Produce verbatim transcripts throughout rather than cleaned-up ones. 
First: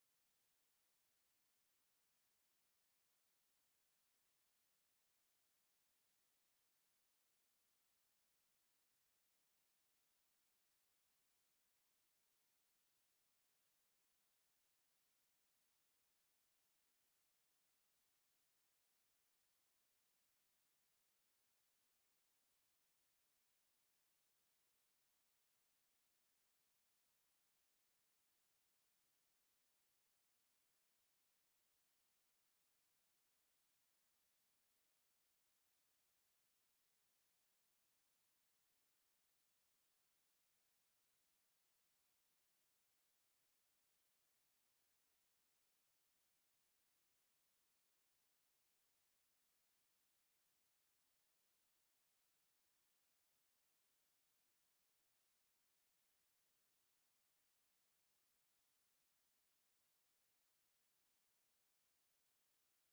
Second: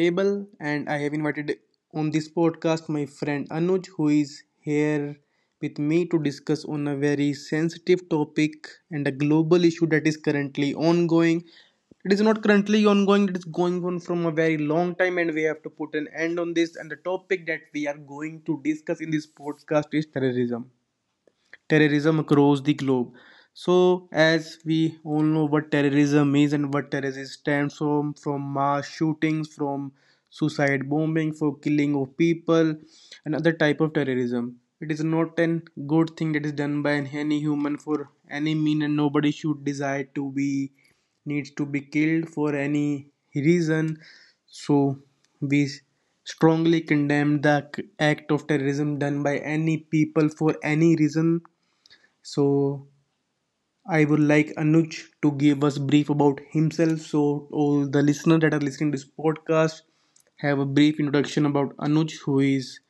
Abel, and I have invited on this podcast my friend Anuj, who is here with me to discuss on a very sensitive topic and a global issue that is currently ongoing. It is not currently ongoing; it is going on from a very long time, and we have to put an end on this. And the topic that we are going to discuss in this podcast is terrorism terrorism across the globe. So, as we all know what terrorism is and what terrorism stands from, from mass shootings, from suicide bombing, for killing of people, another type of terrorism. It is not an good thing that is done by any human for any mean, and nobody should desire to be needs to be killed for any reason. So, we strongly condemn the act of terrorism done by any people for any reason. So I would like Anuj to give us brief about himself. So all the listeners that are listening to this podcast have a brief introduction about Anuj, who is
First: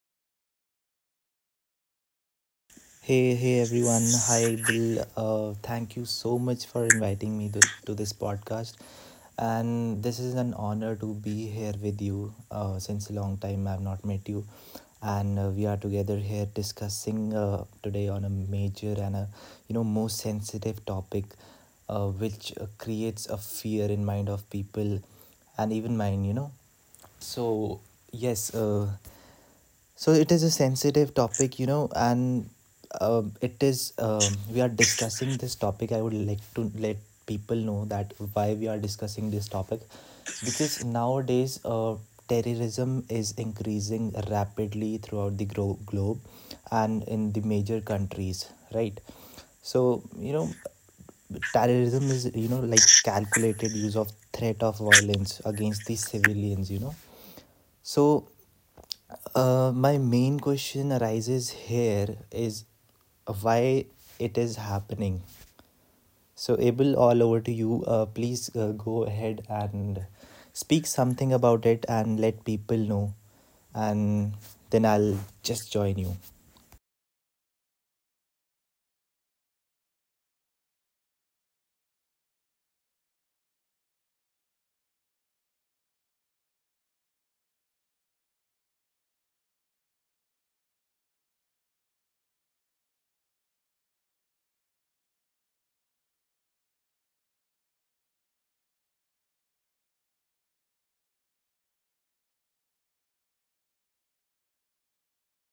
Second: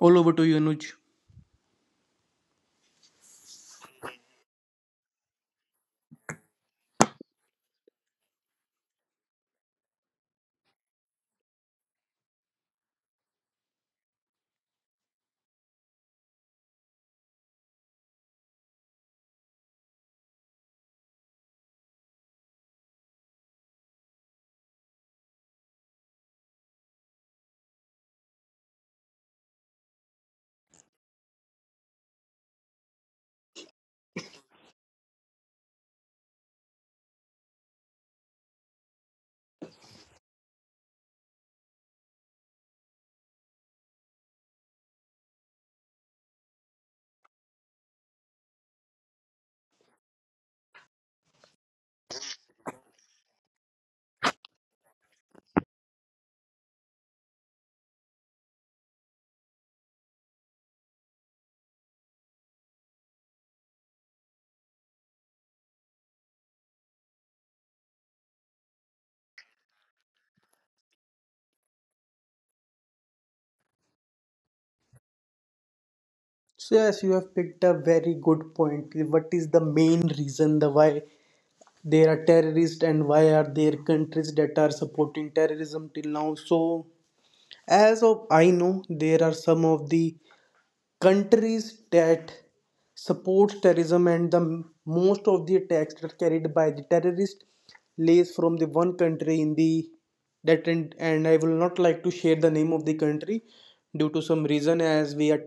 all over to you, Anuj. Hey, hey everyone. Hi, Bill. Uh, thank you so much for inviting me to, to this podcast. And this is an honor to be here with you. Uh, since a long time I've not met you. And uh, we are together here discussing uh, today on a major and a, you know, most sensitive topic uh, which uh, creates a fear in mind of people and even mine, you know. So, yes, uh, so it is a sensitive topic, you know, and um, it is um, we are discussing this topic. I would like to let people know that why we are discussing this topic, because nowadays uh, terrorism is increasing rapidly throughout the gro- globe, and in the major countries, right? So you know, terrorism is you know like calculated use of threat of violence against the civilians, you know. So uh, my main question arises here is why it is happening. So, Abel, all over to you. Uh, please uh, go ahead and speak something about it and let people know, and then I'll just join you. So yes, you have picked a very good point. What is the main reason the why there are terrorists and why are there countries that are supporting terrorism till now? So as of I know, there are some of the countries that support terrorism and the most of the attacks that are carried by the terrorist lays from the one country in the that, and, and I will not like to share the name of the country due to some reason. As we are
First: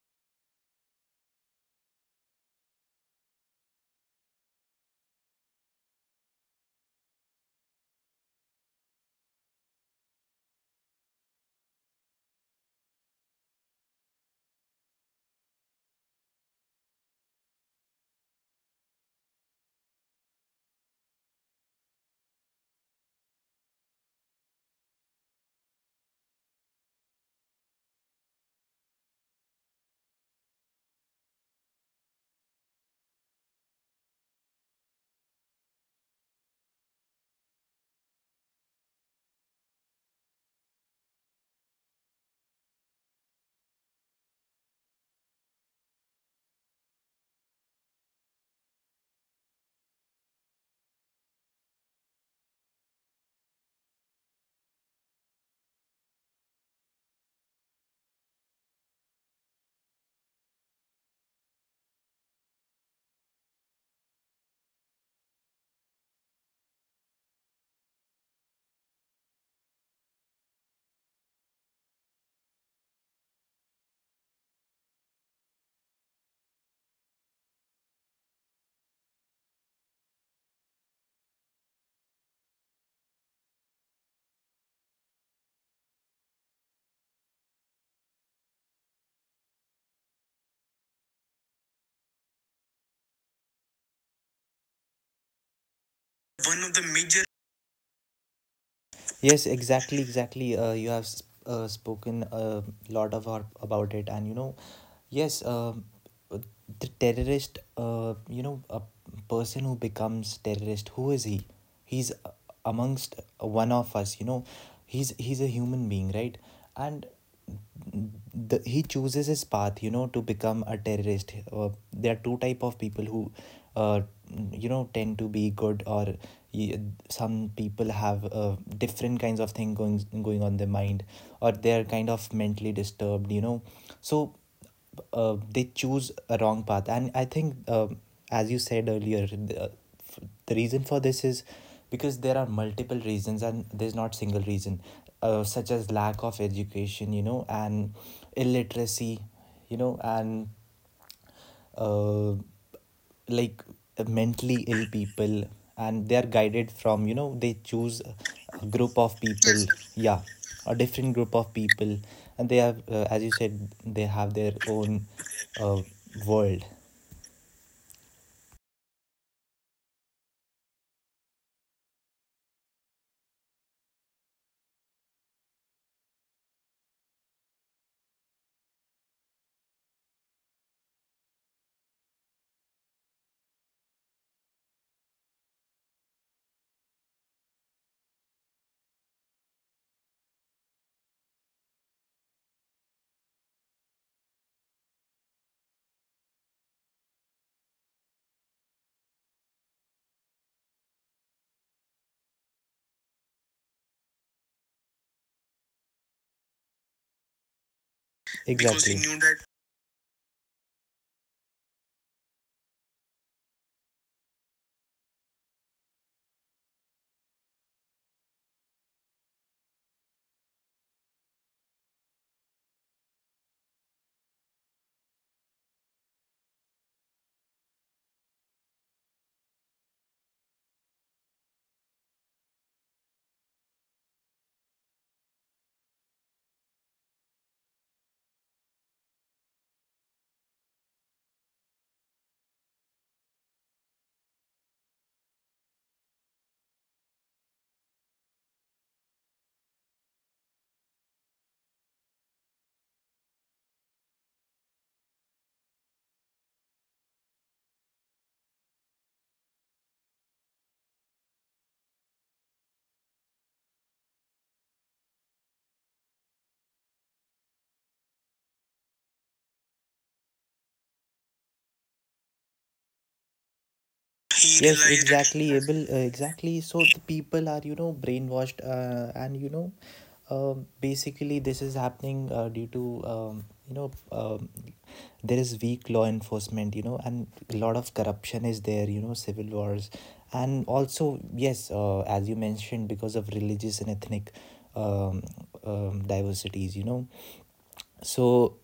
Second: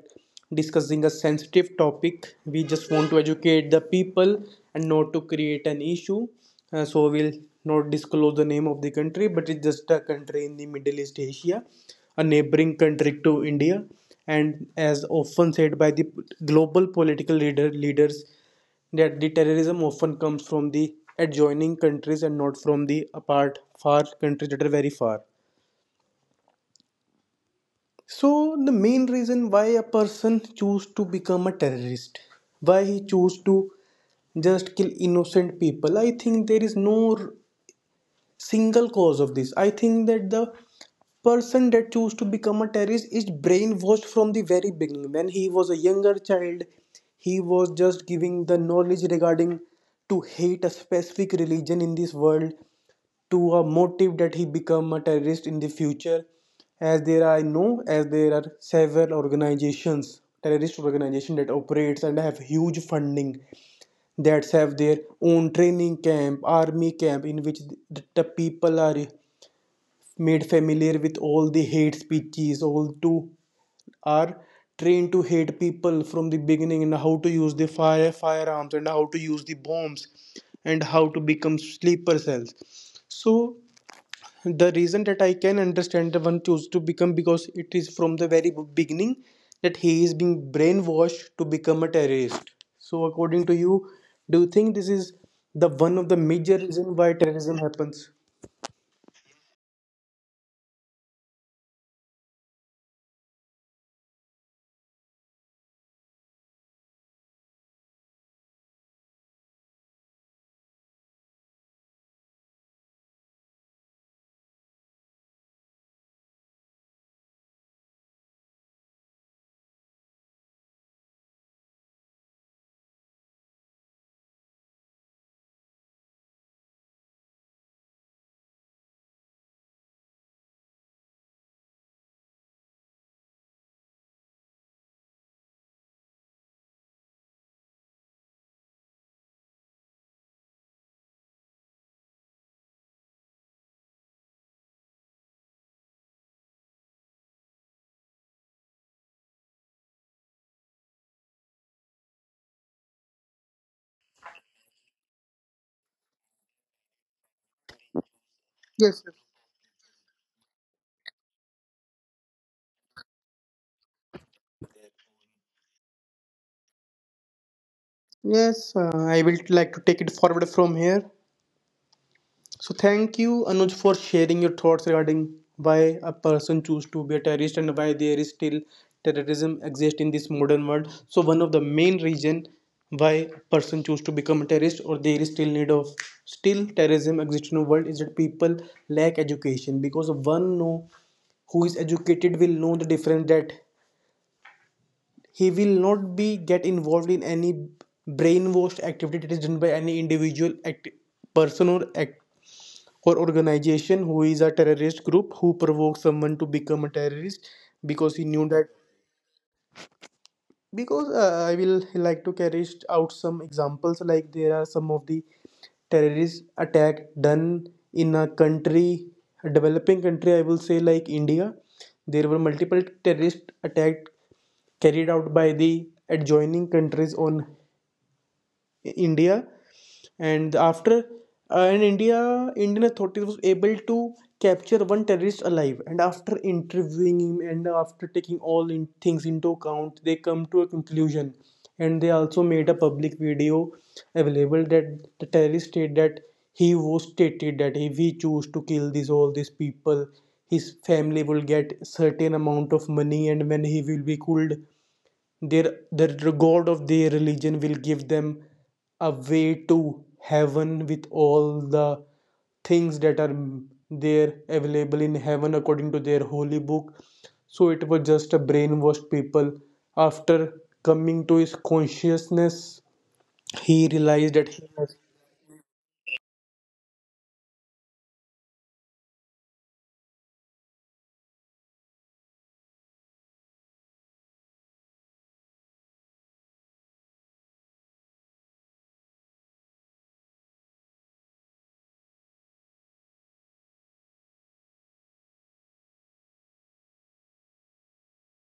discussing a sensitive topic, we just want to educate the people and not to create an issue, uh, so we'll not disclose the name of the country, but it's just a country in the Middle East Asia, a neighboring country to India. And as often said by the global political leader leaders, that the terrorism often comes from the adjoining countries and not from the apart far countries that are very far. So the main reason why a person choose to become a terrorist, why he choose to just kill innocent people, I think there is no single cause of this. I think that the person that choose to become a terrorist is brainwashed from the very beginning. When he was a younger child, he was just giving the knowledge regarding to hate a specific religion in this world, to a motive that he become a terrorist in the future. As there I know, as there are several organizations, terrorist organization, that operates and have huge funding, that have their own training camp, army camp, in which the, the people are made familiar with all the hate speeches, all to are trained to hate people from the beginning, and how to use the fire firearms and how to use the bombs and how to become sleeper cells. So the reason that I can understand the one chose to become, because it is from the very beginning that he is being brainwashed to become a terrorist. So according to you, do you think this is the one of the major One of the reason why major. terrorism happens? Yes, exactly, exactly. Uh, you have s- uh, spoken a lot of our, about it, and you know, yes, um, uh, the terrorist. Uh, you know, a person who becomes terrorist. Who is he? He's a- amongst one of us. You know, he's he's a human being, right? And the, he chooses his path you know to become a terrorist. Uh, there are two type of people who uh, you know tend to be good, or some people have uh, different kinds of thing going going on their mind, or they're kind of mentally disturbed, you know. So uh, they choose a wrong path, and I think uh, as you said earlier the, the reason for this is because there are multiple reasons and there's not single reason, uh, such as lack of education, you know, and illiteracy, you know, and uh, like uh, mentally ill people, and they are guided from, you know, they choose a group Yes, yes. of people. Yeah, a different group of people. And they have uh, as you said they have their own uh, world. Yes, uh, I will like to take it forward from here. So thank you, Anuj, for sharing your thoughts regarding why a person choose to be a terrorist and why there is still terrorism exists in this modern world. So one of the main reason why a person choose to become a terrorist, or there is still need of still terrorism exists in the world, is that people lack education, because one know who is educated will know the difference, that he will not be get involved in any brainwashed activity that is done by any individual act- person or act- or organization who is a terrorist group who provokes someone to become a terrorist, because he Because knew that. Exactly. Because he knew that. Because, uh, I will like to carry out some examples. Like there are some of the terrorist attack done in a country, a developing country I will say, like India. There were multiple terrorist attack carried out by the adjoining countries on India, and after, uh, in India, Indian authorities was able to capture one terrorist alive, and after interviewing him and after taking all in things into account, they come to a conclusion, and they also made a public video available that the terrorist state that he was stated that if he choose to kill these all these people, his family will get certain amount of money, and when he will be killed, their the god of their religion will give them a way to heaven with all the things that are there available in heaven according to their holy book. So it was just a brainwashed people. After coming to his consciousness, he realized He. that Yes, he relied it. has Exactly, Abel. Uh, exactly. So the people are, you know, brainwashed, uh, and you know, um, basically this is happening uh, due to, um, you know, um, there is weak law enforcement, you know, and a lot of corruption is there, you know, civil wars, and also yes, uh, as you mentioned, because of religious and ethnic um, um, diversities, you know. So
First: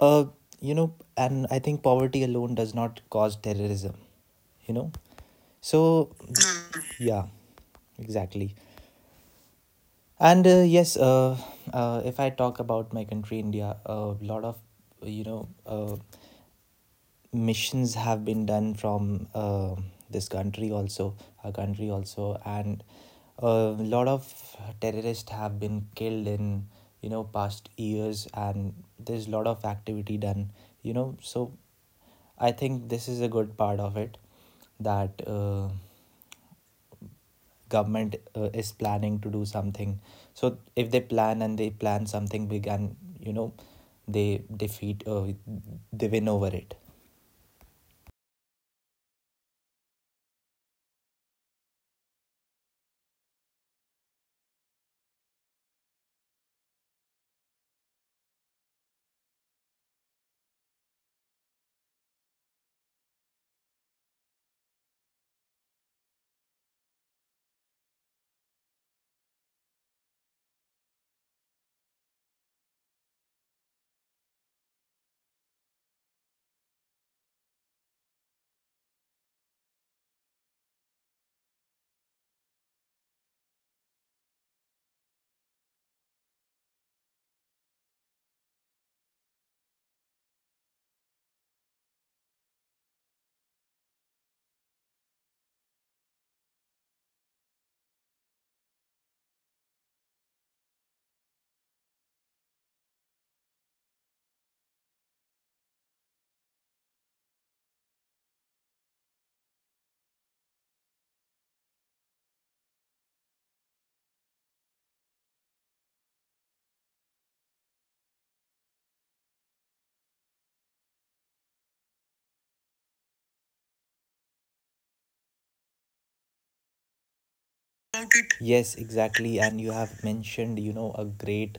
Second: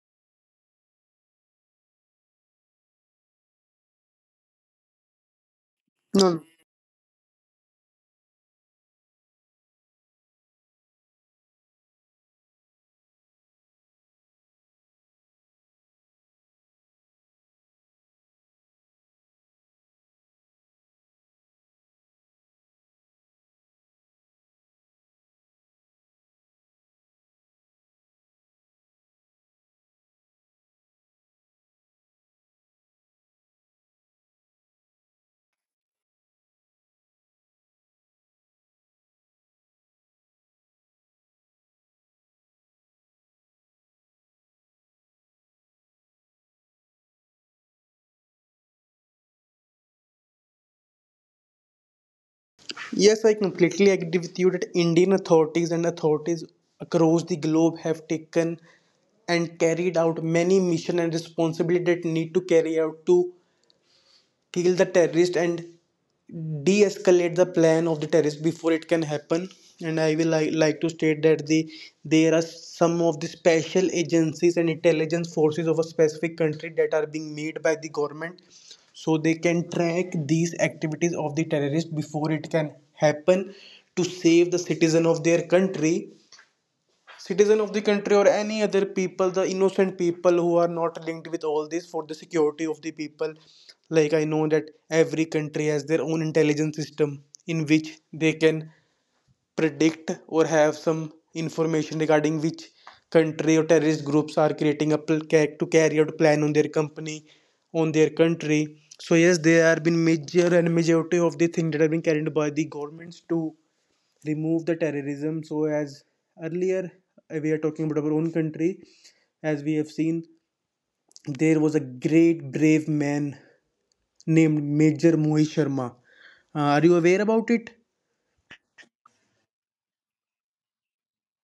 uh you know, and I think poverty alone does not cause terrorism, you know. So no. yeah, exactly. And uh, yes, uh, uh, if I talk about my country, India, a lot of you know uh, missions have been done from uh, this country also, our country also, and a lot of terrorists have been killed in you know past years, and there's a lot of activity done. You know, so I think this is a good part of it that. Uh, government uh, is planning to do something, so if they plan and they plan something big, and you know they defeat uh, they win over it. Yes, I completely agree with you that Indian authorities and authorities across the globe have taken and carried out many mission and responsibility that need to carry out to kill the terrorist and de-escalate the plan of the terrorist before it can happen. And I will li- like to state that the there are some of the special agencies and intelligence forces of a specific country that are being made by the government, so they can track these activities of the terrorist before it can happen, to save the citizen of their country, citizen of the country, or any other people, the innocent people who are not linked with all this, for the security of the people. Like I know that every country has their own intelligence system in which they can predict or have some information regarding which country or terrorist groups are creating a pl- ca- to carry out plan on their company on their country. So yes, there have been major and majority of the things that have been carried by the governments to remove the terrorism. So as earlier, uh, we are talking about our own country. As we have seen, there was a great brave man named Major Mohit Sharma. Uh, are you aware about it? Yes, exactly, and you have mentioned you know a great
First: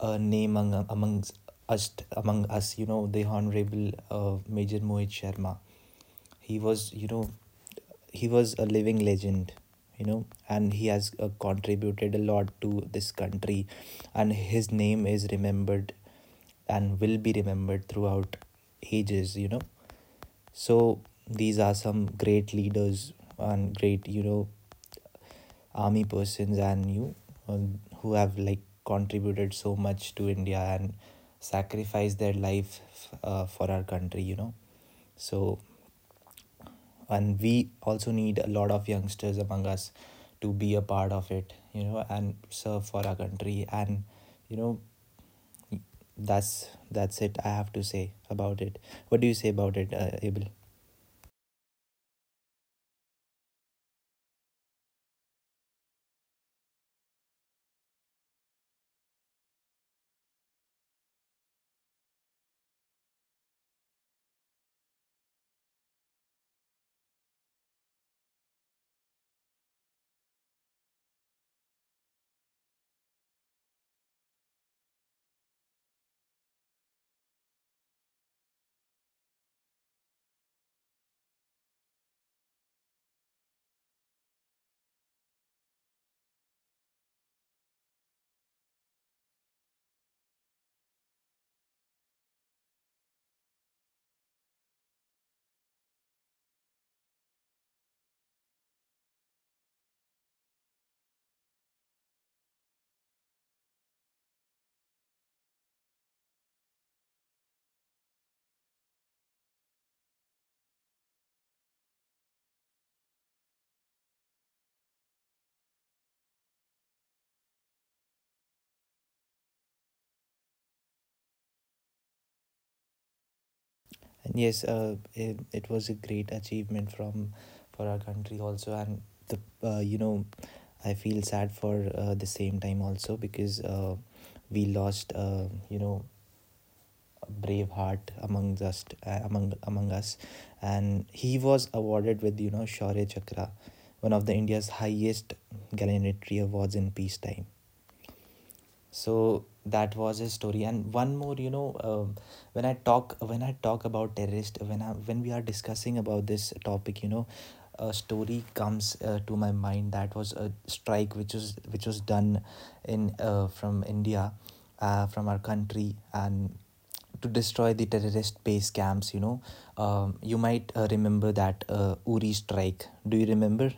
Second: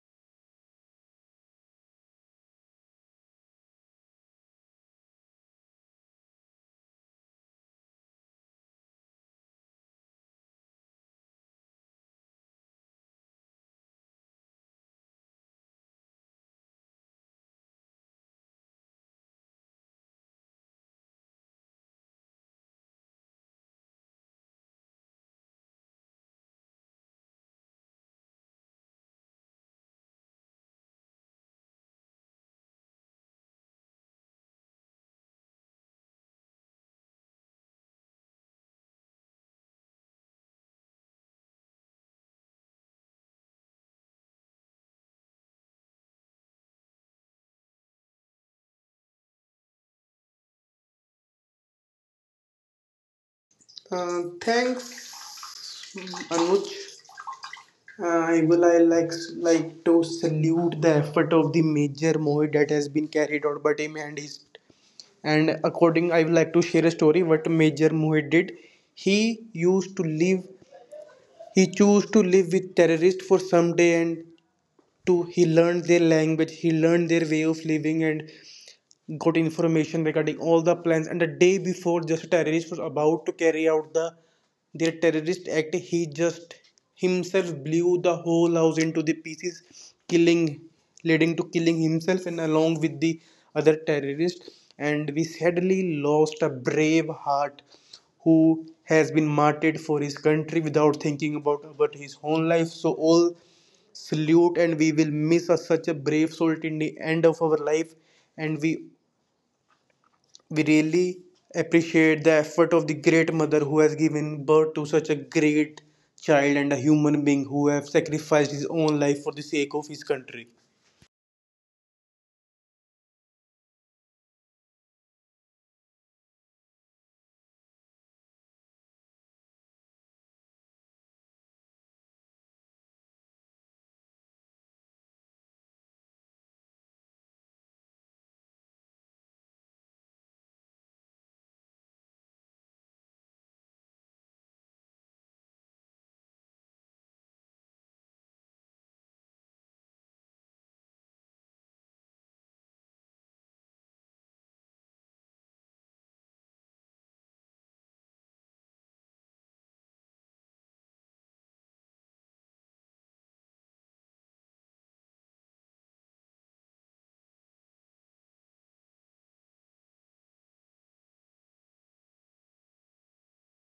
uh, name among, amongst us, among us, you know, the honorable uh, Major Mohit Sharma. He was you know he was a living legend, you know, and he has uh, contributed a lot to this country, and his name is remembered and will be remembered throughout ages, you know. So these are some great leaders and great you know army persons and you um, who have like contributed so much to India and sacrificed their life uh, for our country, you know. So and we also need a lot of youngsters among us to be a part of it, you know, and serve for our country, and you know that's that's it. I have to say about it. What do you say about it, uh, Abel? Uh, thanks, Anuj. Uh, I will I like like to salute the effort of the Major Mohit that has been carried out by him and his, and according I would like to share a story what Major Mohit did. He used to live He chose to live with terrorists for some day, and to he learned their language, he learned their way of living, and got information regarding all the plans. And the day before just a terrorist was about to carry out the their terrorist act, he just himself blew the whole house into the pieces, killing, leading to killing himself and along with the other terrorist. And we sadly lost a brave heart who has been martyred for his country without thinking about about his own life. So all salute, and we will miss a, such a brave soul in the end of our life. And we we really appreciate the effort of the great mother who has given birth to such a great child and a human being who have sacrificed his own life for the sake of his country. And yes, uh, it, it was a great achievement from for our country also, and the uh, you know I feel sad for uh, the same time also because uh, we lost uh, you know brave heart among us, uh, among among us. And he was awarded with you know Shaurya Chakra, one of the India's highest gallantry awards in peacetime. So that was his story, and one more you know um, when I talk when i talk about terrorist, when I when we are discussing about this topic, you know, a story comes uh, to my mind, that was a strike which was which was done in uh, from India, uh, from our country, and to destroy the terrorist base camps, you know. Um, you might uh, remember that uh, Uri strike. Do you remember?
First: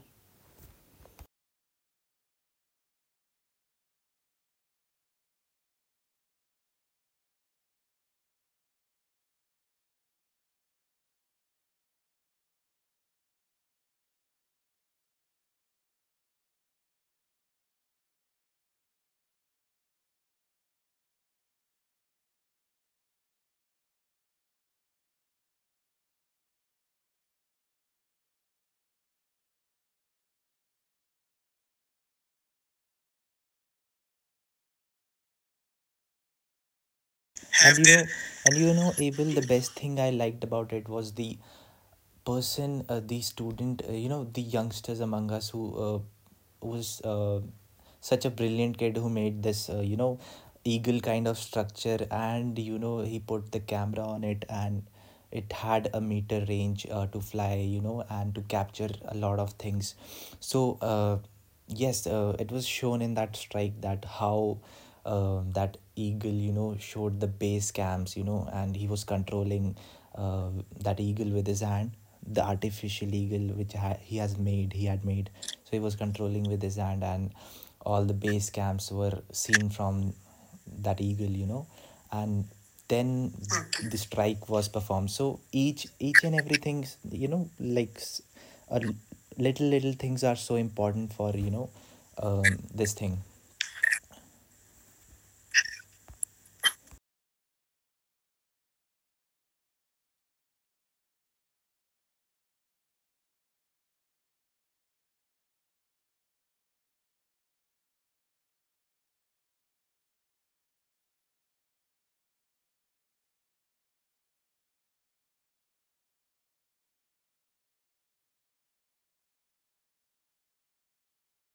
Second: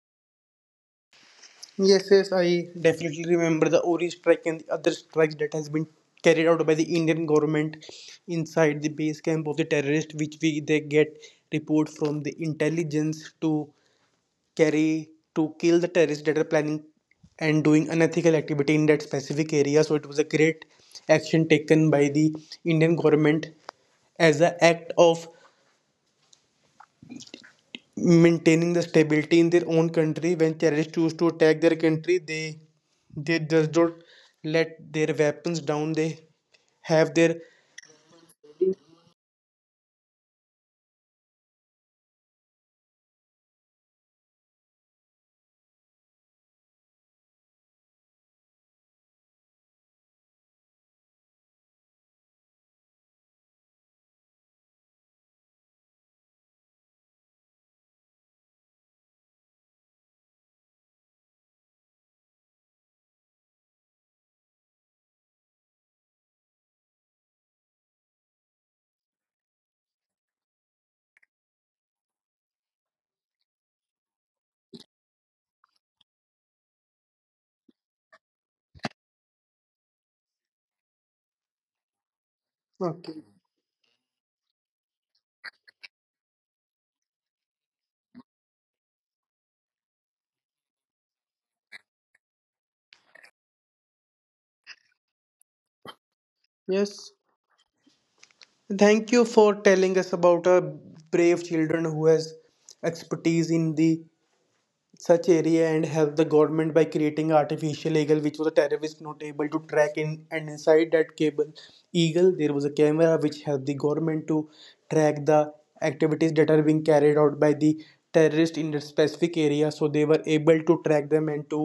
Yes, yes, I definitely remember the Ori strike and the other strikes that has been carried out by the Indian government inside the base camp of the terrorist, which we they get report from the intelligence to carry to kill the terrorists that are planning and doing unethical activity in that specific area. So it was a great action taken by the Indian government as an act of maintaining the stability in their own country. When terrorists choose to attack their country, they they just don't let their weapons down. They have their. Have and you they- know, and you know Abel, the best thing I liked about it was the person uh, the student uh, you know the youngsters among us who uh, was uh, such a brilliant kid who made this uh, you know eagle kind of structure, and you know he put the camera on it, and it had a meter range uh, to fly, you know, and to capture a lot of things. So uh, yes, uh, it was shown in that strike that how um that eagle you know showed the base camps, you know, and he was controlling uh, that eagle with his hand, the artificial eagle which ha- he has made, he had made, so he was controlling with his hand, and all the base camps were seen from that eagle you know and then Okay. the strike was performed. So each each and everything you know like s- a l- little little things are so important for you know um, this thing. Yes. Thank you for telling us about our brave children who has expertise in the such area and help the government by creating artificial eagle which was a terrorist not able to track in, and inside that cable eagle there was a camera which helped the government to track the activities that are being carried out by the terrorist in the specific area, so they were able to track them and to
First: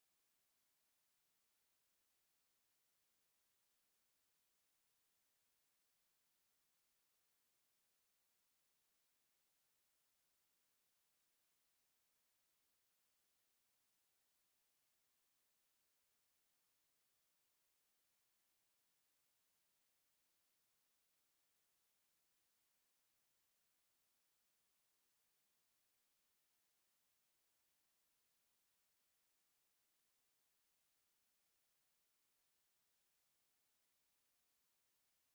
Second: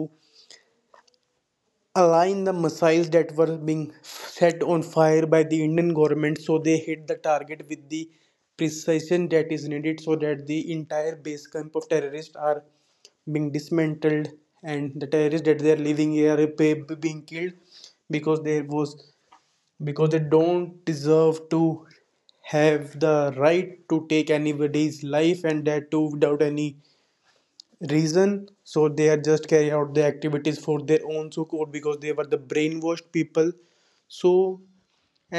align the missiles that were being set on fire by the Indian government so they hit the target with the precision that is needed so that the entire base camp of terrorists are being dismantled and the terrorists that they are living here are being killed. Because there was Because they don't deserve to have the right to take anybody's life, and that too without any reason. So they are just carry out the activities for their own sake or because they were the brainwashed people. So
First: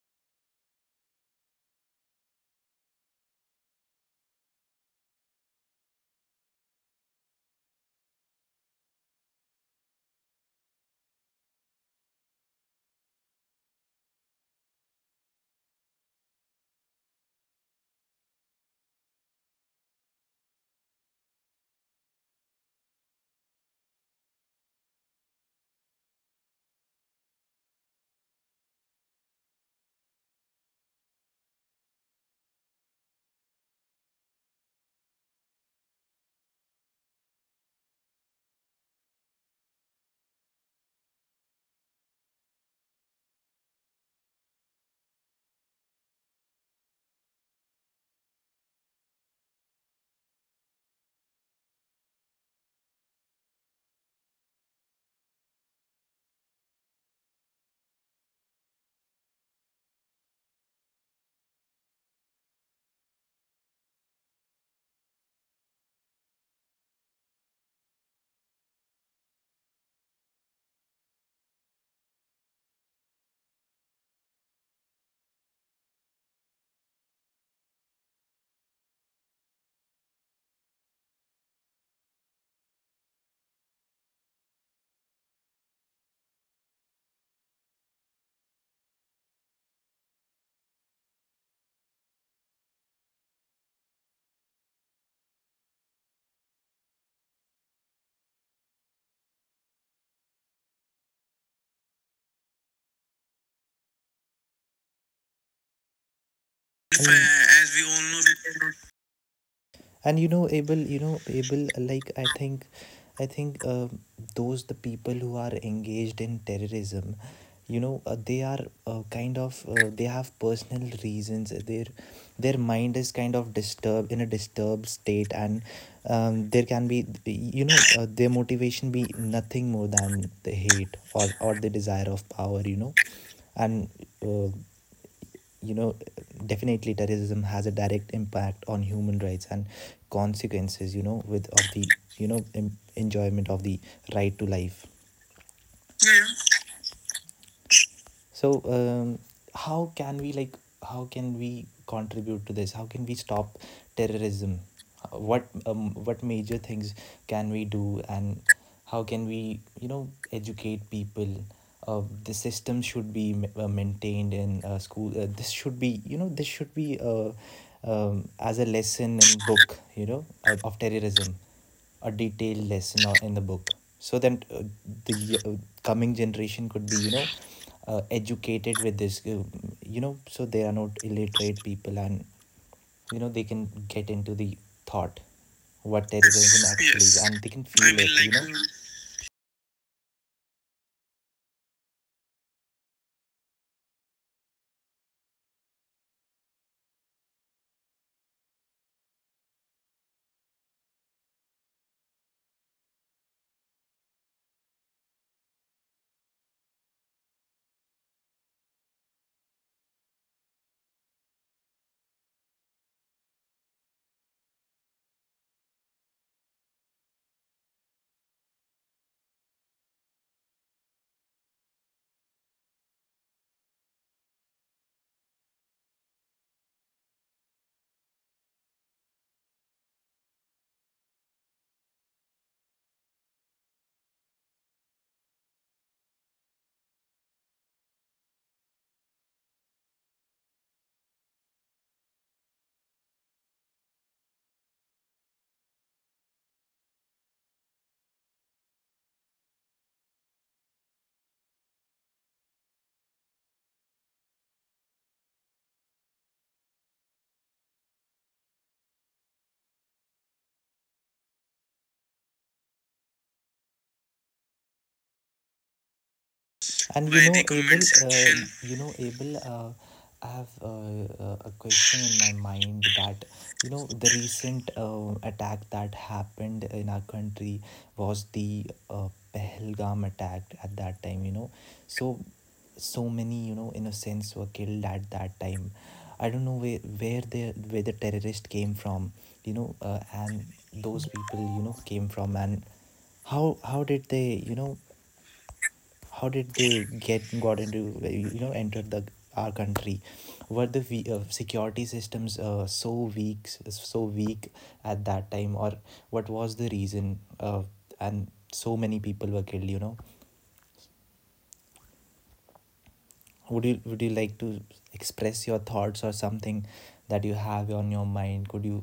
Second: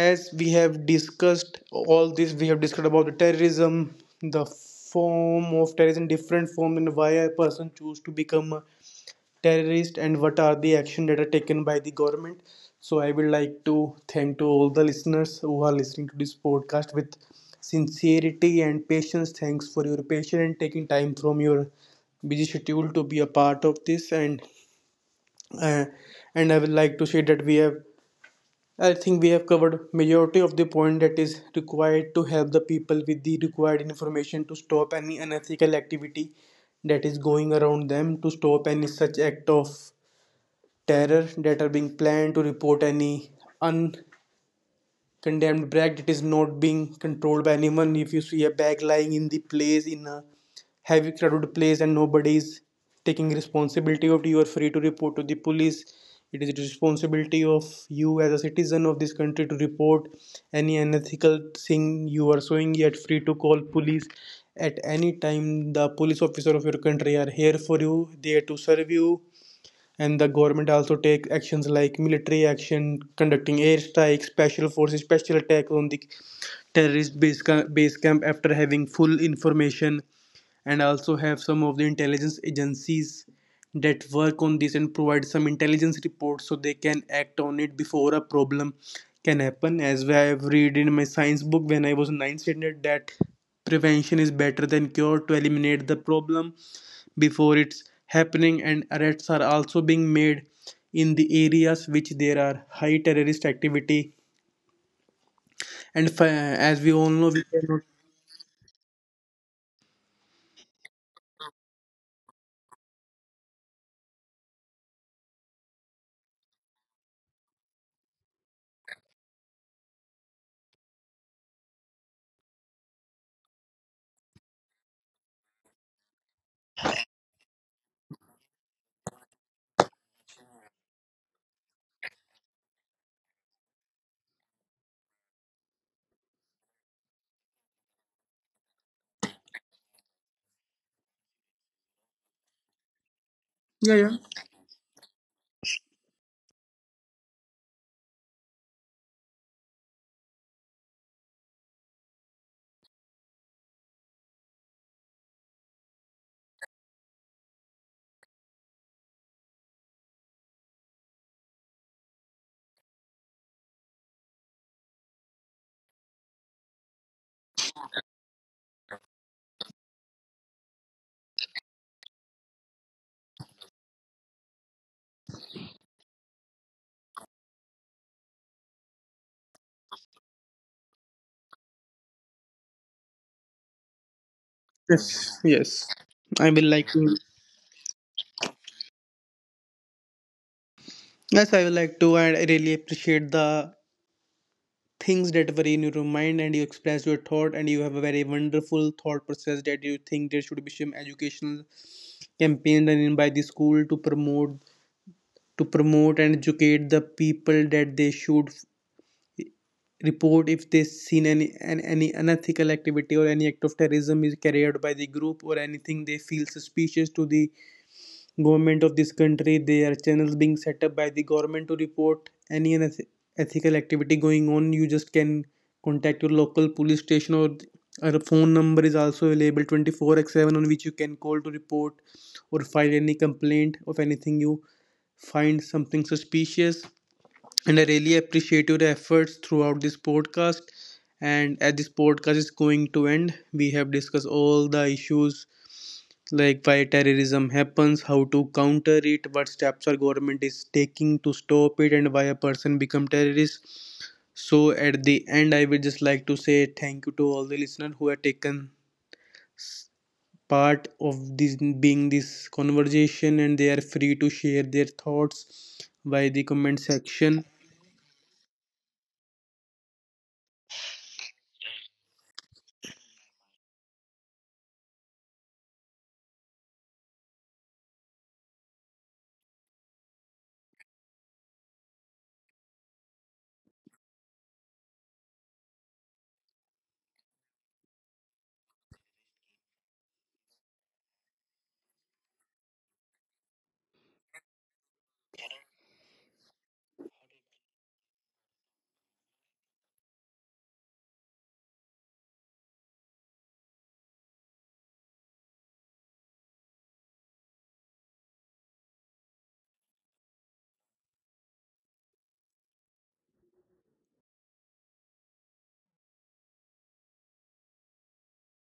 as we have discussed all this, we have discussed about the terrorism, the form of terrorism, different form, and why a person choose to become a terrorist and what are the action that are taken by the government. So I would like to thank to all the listeners who are listening to this podcast with sincerity and patience. Thanks for your patience and taking time from your busy schedule to be a part of this. And uh, and i would like to say that we have I think we have covered majority of the point that is required to help the people with the required information to stop any unethical activity that is going around them, to stop any such act of terror that are being planned, to report any uncondemned bag that is not being controlled by anyone. If you see a bag lying in the place in a heavy crowded place and nobody is taking responsibility of it, you are free to report to the police. It is the responsibility of you as a citizen of this country to report any unethical thing you are showing. Yet free to call police at any time. The police officer of your country are here for you, there to serve you. And the government also take actions like military action, conducting airstrikes, special forces, special attack on the terrorist base, ca- base camp, after having full information. And also have some of the intelligence agencies that work on this and provide some intelligence reports so they can act on it before a problem can happen. As I have read in my science book when I was ninth standard, that prevention is better than cure, to eliminate the problem before it's happening. And arrests are also being made in the areas which there are high terrorist activity. And fi- as we And If, all know, we uh, as cannot. we all know, and you know Abel, you know Abel. Like I think i think uh, those the people who are engaged in terrorism, you know, uh, they are uh, kind of uh, they have personal reasons. their their mind is kind of disturbed in a disturbed state, and um, there can be you know uh, their motivation be nothing more than the hate, or or the desire of power, you know. And uh, you know definitely terrorism has a direct impact on human rights and consequences you know with of the you know em- enjoyment of the Yeah. right to life. Yeah, yeah. So um, how can we like how can we contribute to this, how can we stop terrorism? Uh, what um, what major things can we do, and how can we you know educate people? uh, the system should be ma- uh, maintained in uh, school. Uh, this should be you know this should be uh, um, as a lesson in book, you know, of of terrorism, a detailed lesson or- in the book, so that uh, the uh, coming generation could be you know uh, educated with this uh, you know, so they are not illiterate people, and you know they can get into the thought Yes, what yes. terrorism I actually will is. like Yes, and to. they can. I feel. I mean, it like, you like, know. Yes, I will like to. And I really appreciate the things that were in your mind, and you express your thought, and you have a very wonderful thought process that you think there should be some educational campaign done in by the school, to promote to promote and educate the people that they should report if they seen any, any any unethical activity or any act of terrorism is carried by the group or anything they feel suspicious to the government of this country. There are channels being set up by the government to report any unethical activity going on. You just can contact your local police station or our phone number is also available twenty four x seven, on which you can call to report or file any complaint of anything you find something suspicious. And I really appreciate your efforts throughout this podcast. And as this podcast is going to end, we have discussed all the issues like why terrorism happens, how to counter it, what steps our government is taking to stop it, and why a person become terrorist. So at the end, I would just like to say thank you to all the listeners who have taken part of this being this conversation, and they are free to share their thoughts by the comment And you by know, the section. comment Abel, uh, section. You know, Abel, uh, I have uh, uh, a question in my mind that, you know, the recent uh, attack that happened in our country was the uh, Pehelgam attack at that time, you know. So, so many, you know, innocents were killed at that time. I don't know where, where the where the terrorist came from, you know, uh, and those people, you know, came from, and how how did they you know how did they get got into you know entered the our country. Were the we- uh, security systems uh, so weak so weak at that time, or what was the reason, uh, and so many people were killed, you know? Would you would you like to express your thoughts, or something that you have on your mind? Could you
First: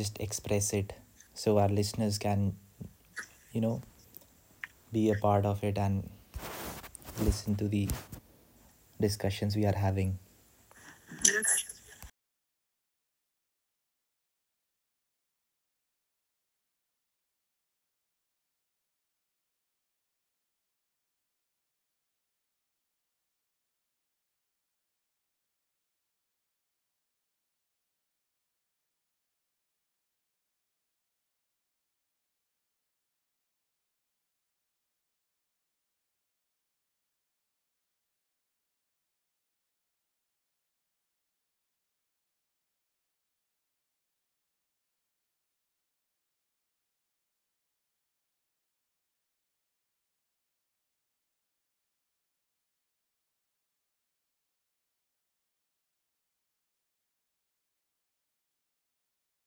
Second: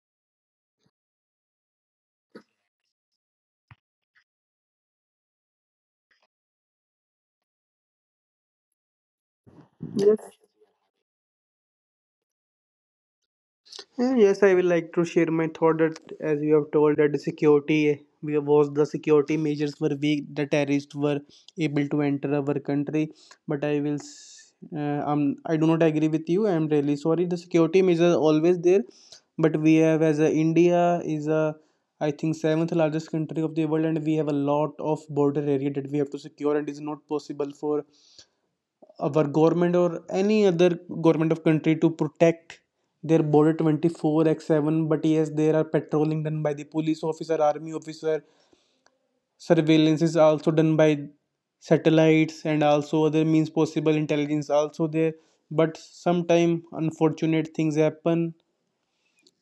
just express it, so our listeners can you know be a part of it and listen to the discussions we are having? Yes. Uh, Yes, I will like to share my thought that, as you have told that the security we was the security measures were weak, the terrorists were able to enter our country. But I will, s- uh, um, I do not agree with you. I am really sorry. The security measures are always there, but we have, as a India is a, I think, seventh largest country of the world, and we have a lot of border area that we have to secure, and it is not possible for our government or any other government of country to protect their border twenty four x seven. But yes, there are patrolling done by the police officer, army officer. Surveillance is also done by satellites and also other means possible. Intelligence also there. But sometime unfortunate things happen,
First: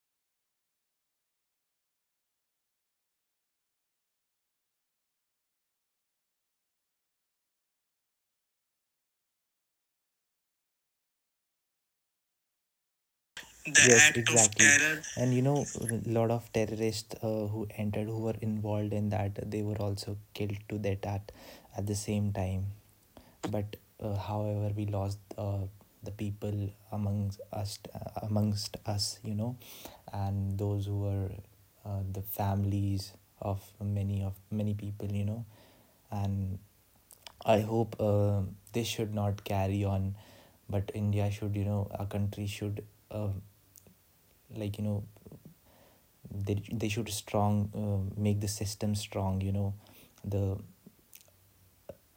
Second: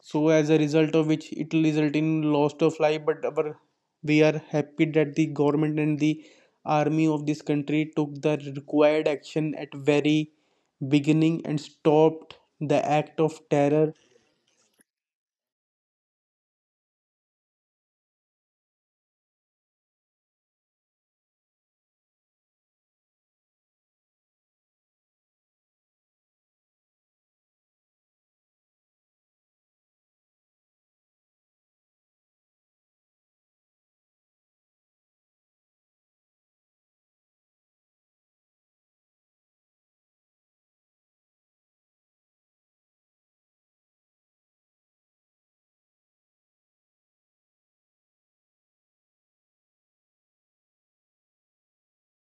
so as a result of which it will result in loss of life. But our, we are happy that the government and the army of this country took the required action at very beginning and stopped the act of The. terror. Yes, act of exactly, terror. And you know, a lot of terrorists uh, who entered, who were involved in that, they were also killed to that at, at the same time. But uh, however, we lost uh, the people amongst us, uh, amongst us, you know, and those who were uh, the families of many of many people, you know. And I hope uh, this should not carry on, but India should, you know, our country should, uh, like you know, they, they should strong uh, make the system strong, you know, the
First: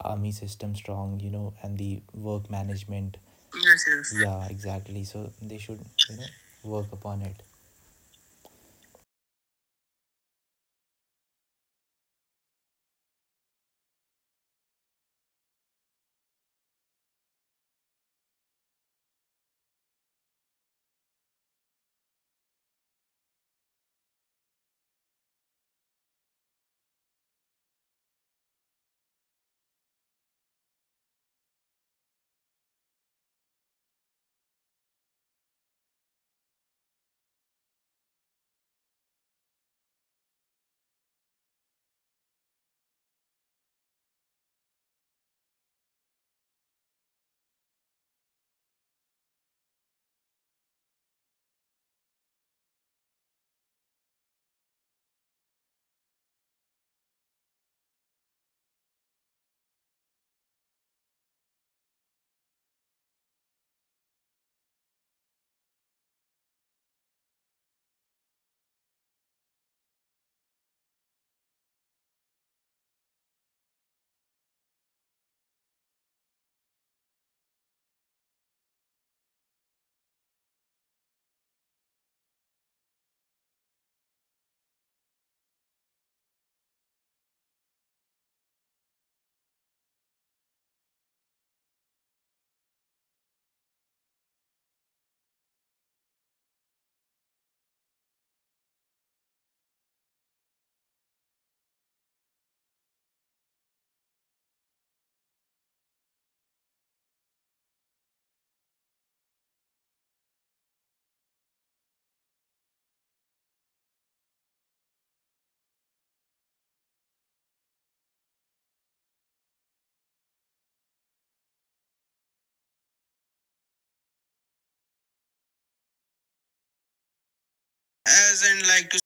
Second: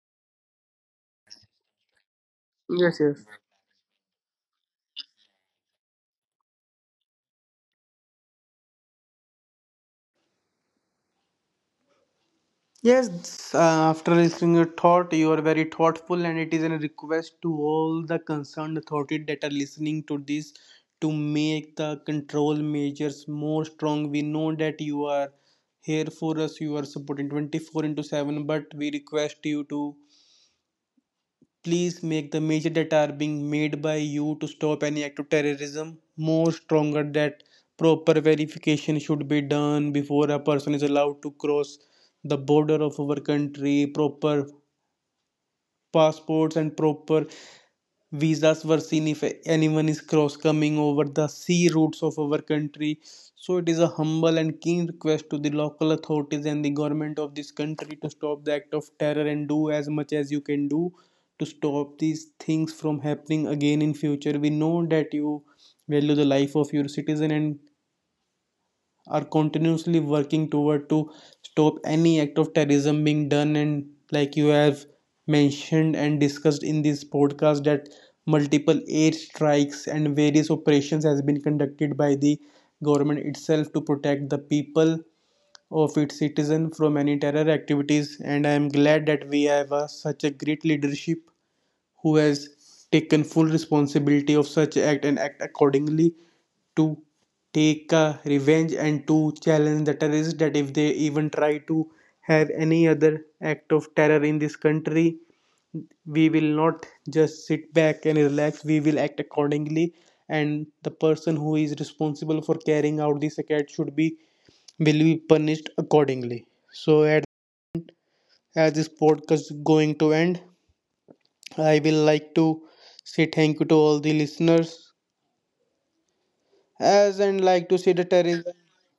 army system strong, you know, and the work management. Yes, yes, yeah, exactly, so they should you know work upon it. Yes, uh, after listening your thought, you are very thoughtful. And it is a request to all the concerned authorities that are listening to this, to make the control measures more strong. We know that you are here for us, you are supporting twenty four into seven, but we request you to, please make the measures that are being made by you to stop any act of terrorism more stronger, that proper verification should be done before a person is allowed to cross the border of our country. Proper passports and proper visas were seen if anyone is cross coming over the sea routes of our country. So it is a humble and keen request to the local authorities and the government of this country to stop the act of terror and do as much as you can do to stop these things from happening again in future. We know that you value the life of your citizen and are continuously working toward to stop any act of terrorism being done. And like you have mentioned and discussed in this podcast, that multiple air strikes and various operations has been conducted by the government itself to protect the people of its citizen from any terror activities. And I am glad that we have a, such a great leadership who has taken full responsibility of such act and act accordingly, to take uh, revenge and to challenge the terrorists that if they even try to have any other act of terror in this country, we will not just sit back and relax, we will act accordingly. And the person who is responsible for carrying out this act should be will be punished accordingly. So at, as this podcast is going to end, I will like to say thank you to all the listeners. As and like to say the As terrorism. in, like to.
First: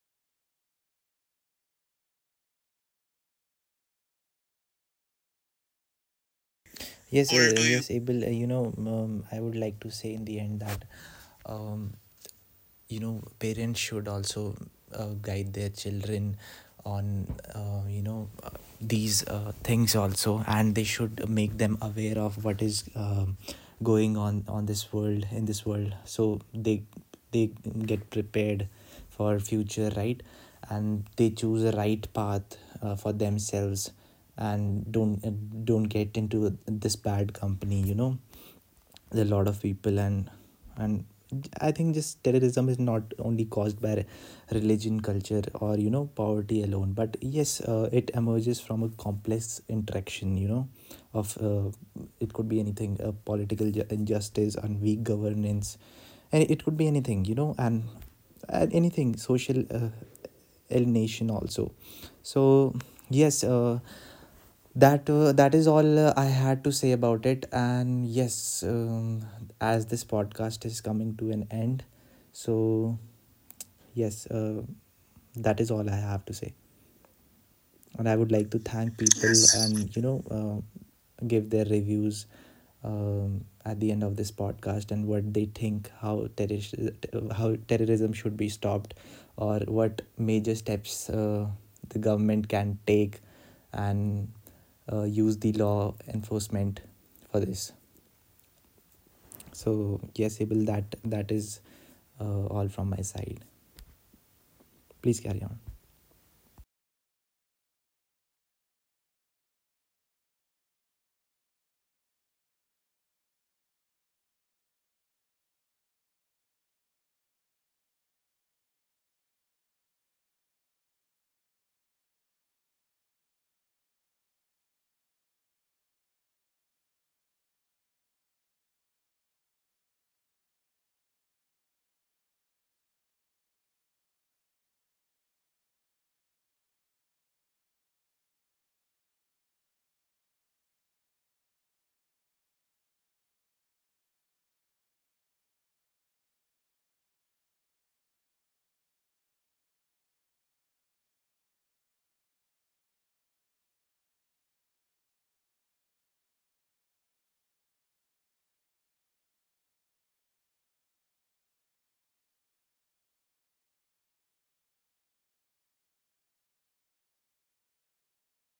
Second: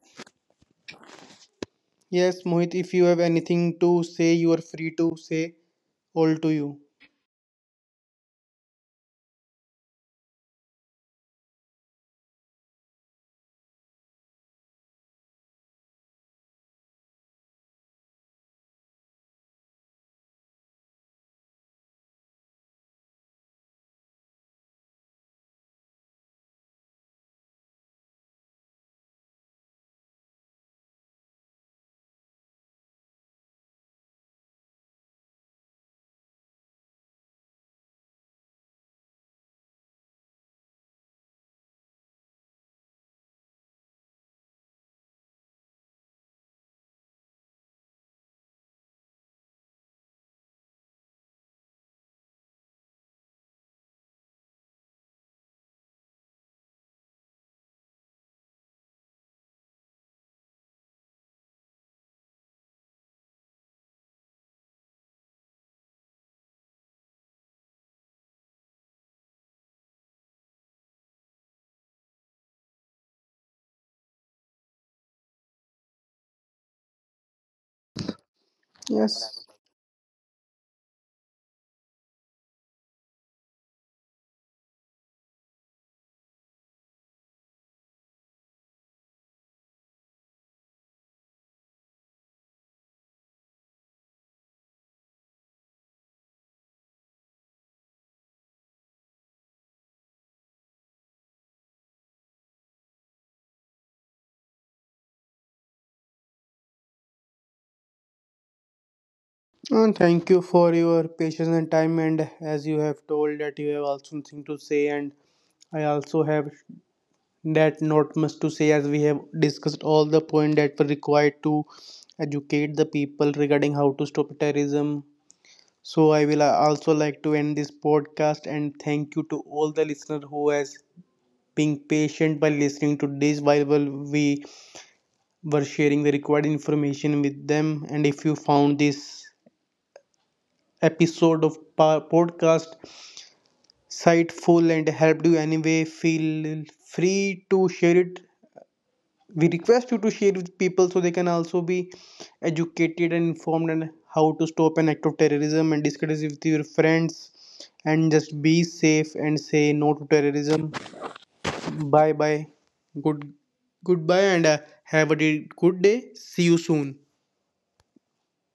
Yes, Mohit, if you have anything to say, you are free to say all to you. Yes. Or uh, do you- yes Abel, uh, you know um, I would like to say in the end that um, you know parents should also uh, guide their children on uh, you know uh, these uh, things also, and they should make them aware of what is um, going on on this world in this world, so they they get prepared for future, right? And they choose the right path uh, for themselves, and don't uh, don't get into this bad company, you know. There are a lot of people, and and I think just terrorism is not only caused by religion, culture, or you know poverty alone, but yes, uh, it emerges from a complex interaction you know of uh, it could be anything, uh, political injustice and weak governance, and it could be anything, you know, and, and anything social uh, alienation also. So yes, uh, that uh, that is all uh, I had to say about it. And yes, um, as this podcast is coming to an end, so yes, uh, that is all I have to say, and I would like to thank people. Yes. Yes, and you know uh, give their reviews um, at the end of this podcast, and what they think how terrorism how terrorism should be stopped, or what major steps uh, the government can take, and uh, use the law enforcement for this. So yes, Abel, that that is uh, all from my side. Please carry on. And thank you for your patience and time. And as you have told that you have also something to say, and I also have that not much to say, as we have discussed all the point that were required to educate the people regarding how to stop terrorism. So I will uh, also like to end this podcast and thank you to all the listener who has been patient by listening to this while we were sharing the required information with them. And if you found this episode of podcast insightful and helped you anyway, feel free to share it. We request you to share with people so they can also be educated and informed on how to stop an act of terrorism, and discuss it with your friends. And just be safe and say no to terrorism. Bye bye. Good, goodbye. And uh, have a de- good day. See you soon.